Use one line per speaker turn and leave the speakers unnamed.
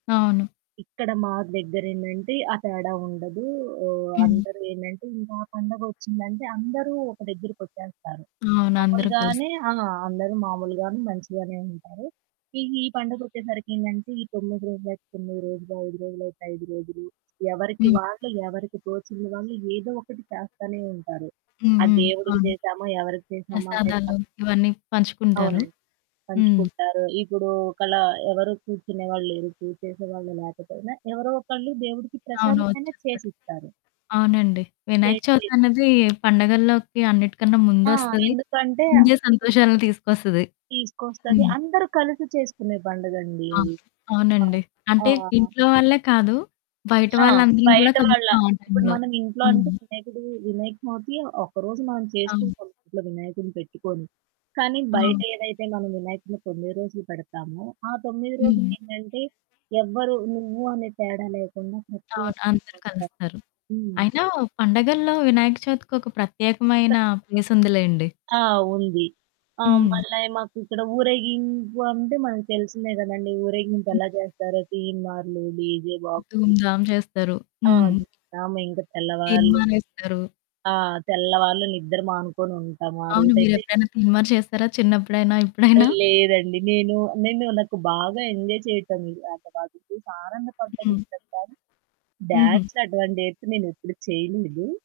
అవును.
ఇక్కడ మా దగ్గరేందంటే ఆ తేడా ఉండదు. ఆహ్,
హ్మ్.
అందరూ ఏంటంటే ఇంకా ఆ పండగ వచ్చిందంటే అందరూ ఒక దగ్గరకి వచ్చేస్తారు.
అవును. అందరు కలిసి.
మాములుగానే ఆ! అందరూ మామూలుగానే మంచిగానే ఉంటారు. ఈ ఈ పండగొచ్చేసరికి ఏందంటే ఈ 9 రోజులయితే 9 రోజులు, 5 రోజులయితే 5 రోజులు ఎవరికి
హ్మ్
వాళ్ళు ఎవరికి తోచింది వాళ్ళు ఏదో ఒకటి చేస్తానే ఉంటారు.
హ్మ్.
ఆ
హ్మ్.
దేవుడికి
అవును
చేసామా ఎవరికి చేశామా అనేది ప
ప్రసాదాలు ఇవన్నీ పంచుకుంటారు.
అవునండి
హ్మ్.
పంచుకుంటారు. ఇప్పుడు ఒకలా ఎవరు కూర్చునేవాళ్ళు లేరు. పూజ చేసేవాళ్ళు లేకపోయినా ఎవరో ఒకళ్ళు దేవుడికి
అవును.
ప్రసాదమైనా
వచ్చేస్తది.
చేసిస్తారు.
అవునండి. వినాయక
చేసి
చవితన్నది పండుగల్లోకి అన్నిటికన్నా
ఆ!
ముందొస్తది,
ఎందుకంటే
ముందే సంతోషాలను తీసుకొస్తది.
తీసుకొస్తది.
హ్మ్.
అందరూ కలిసి చేసుకునే పండుగండి
ఆ!
అది. ఆ!
అవునండి.
ఆ!
అంటే ఇంట్లో వాళ్ళే కాదు బయట
ఆ!
వాళ్ళందరం గూడా
బయట వాళ్ళ
కలుస్తాం ఆ
ఇప్పుడు
టైంలో.
మనమింట్లో అంటే
హ్మ్.
వినాయకుడు వినాయకచవితి ఒకరోజు మనం
అవును.
చేసుకుంటాం ఇంట్లో వినాయకుడిని పెట్టుకొని కానీ
అవును.
బయటేదైతే మనం వినాయకుడిని 9 రోజులు పెడతామో ఆ 9
హ్మ్.
రోజులేంటంటే ఎవ్వరు నువ్వు అని తేడా లేకుండా ప్రతి
అవును. అందరూ
ఒక్కొళ్ళొస్తారు.
కలుస్తారు.
హ్మ్.
అయినా పండగల్లో వినాయక చవితికి ఒక
త
ప్రత్యేకమైన ప్లేసుందిలేండి.
ఆ! ఉంది. ఆ
హ్మ్.
మళ్ళా మాకు ఇక్కడ ఊరేగింపు అంటే మనకు తెలిసిందే కదండీ ఊరేగింపు
హ్మ్.
ఎలా జేస్తారో తీన్‌మార్లు డీజే బాక్సులు.
ధూంధాం చేస్తారు.
ఆ!
హ్మ్.
జాగరమే ఇంకా తెల్లవార్లు.
తీన్‌మారేస్తారు.
ఆ తెల్లవాళ్ళు నిద్ర మానుకొని ఉంటాము. ఆ
అవును.
రోజయితే
మీరెప్పుడైనా తీన్‌మా‌ర్ చేస్తారా? చిన్నప్పుడైనా? ఇప్పుడైనా?
లేదండి నేను, నేను నాకు బాగా ఎంజాయ్ చేయటమే ఇంకా వాళ్ళని చూసి ఆనందపడటం
హ్మ్.
ఇష్టం కానీ
హుహు.
డాన్స్ అటువంటి అయితే నేనెప్పుడూ చేయలేదు.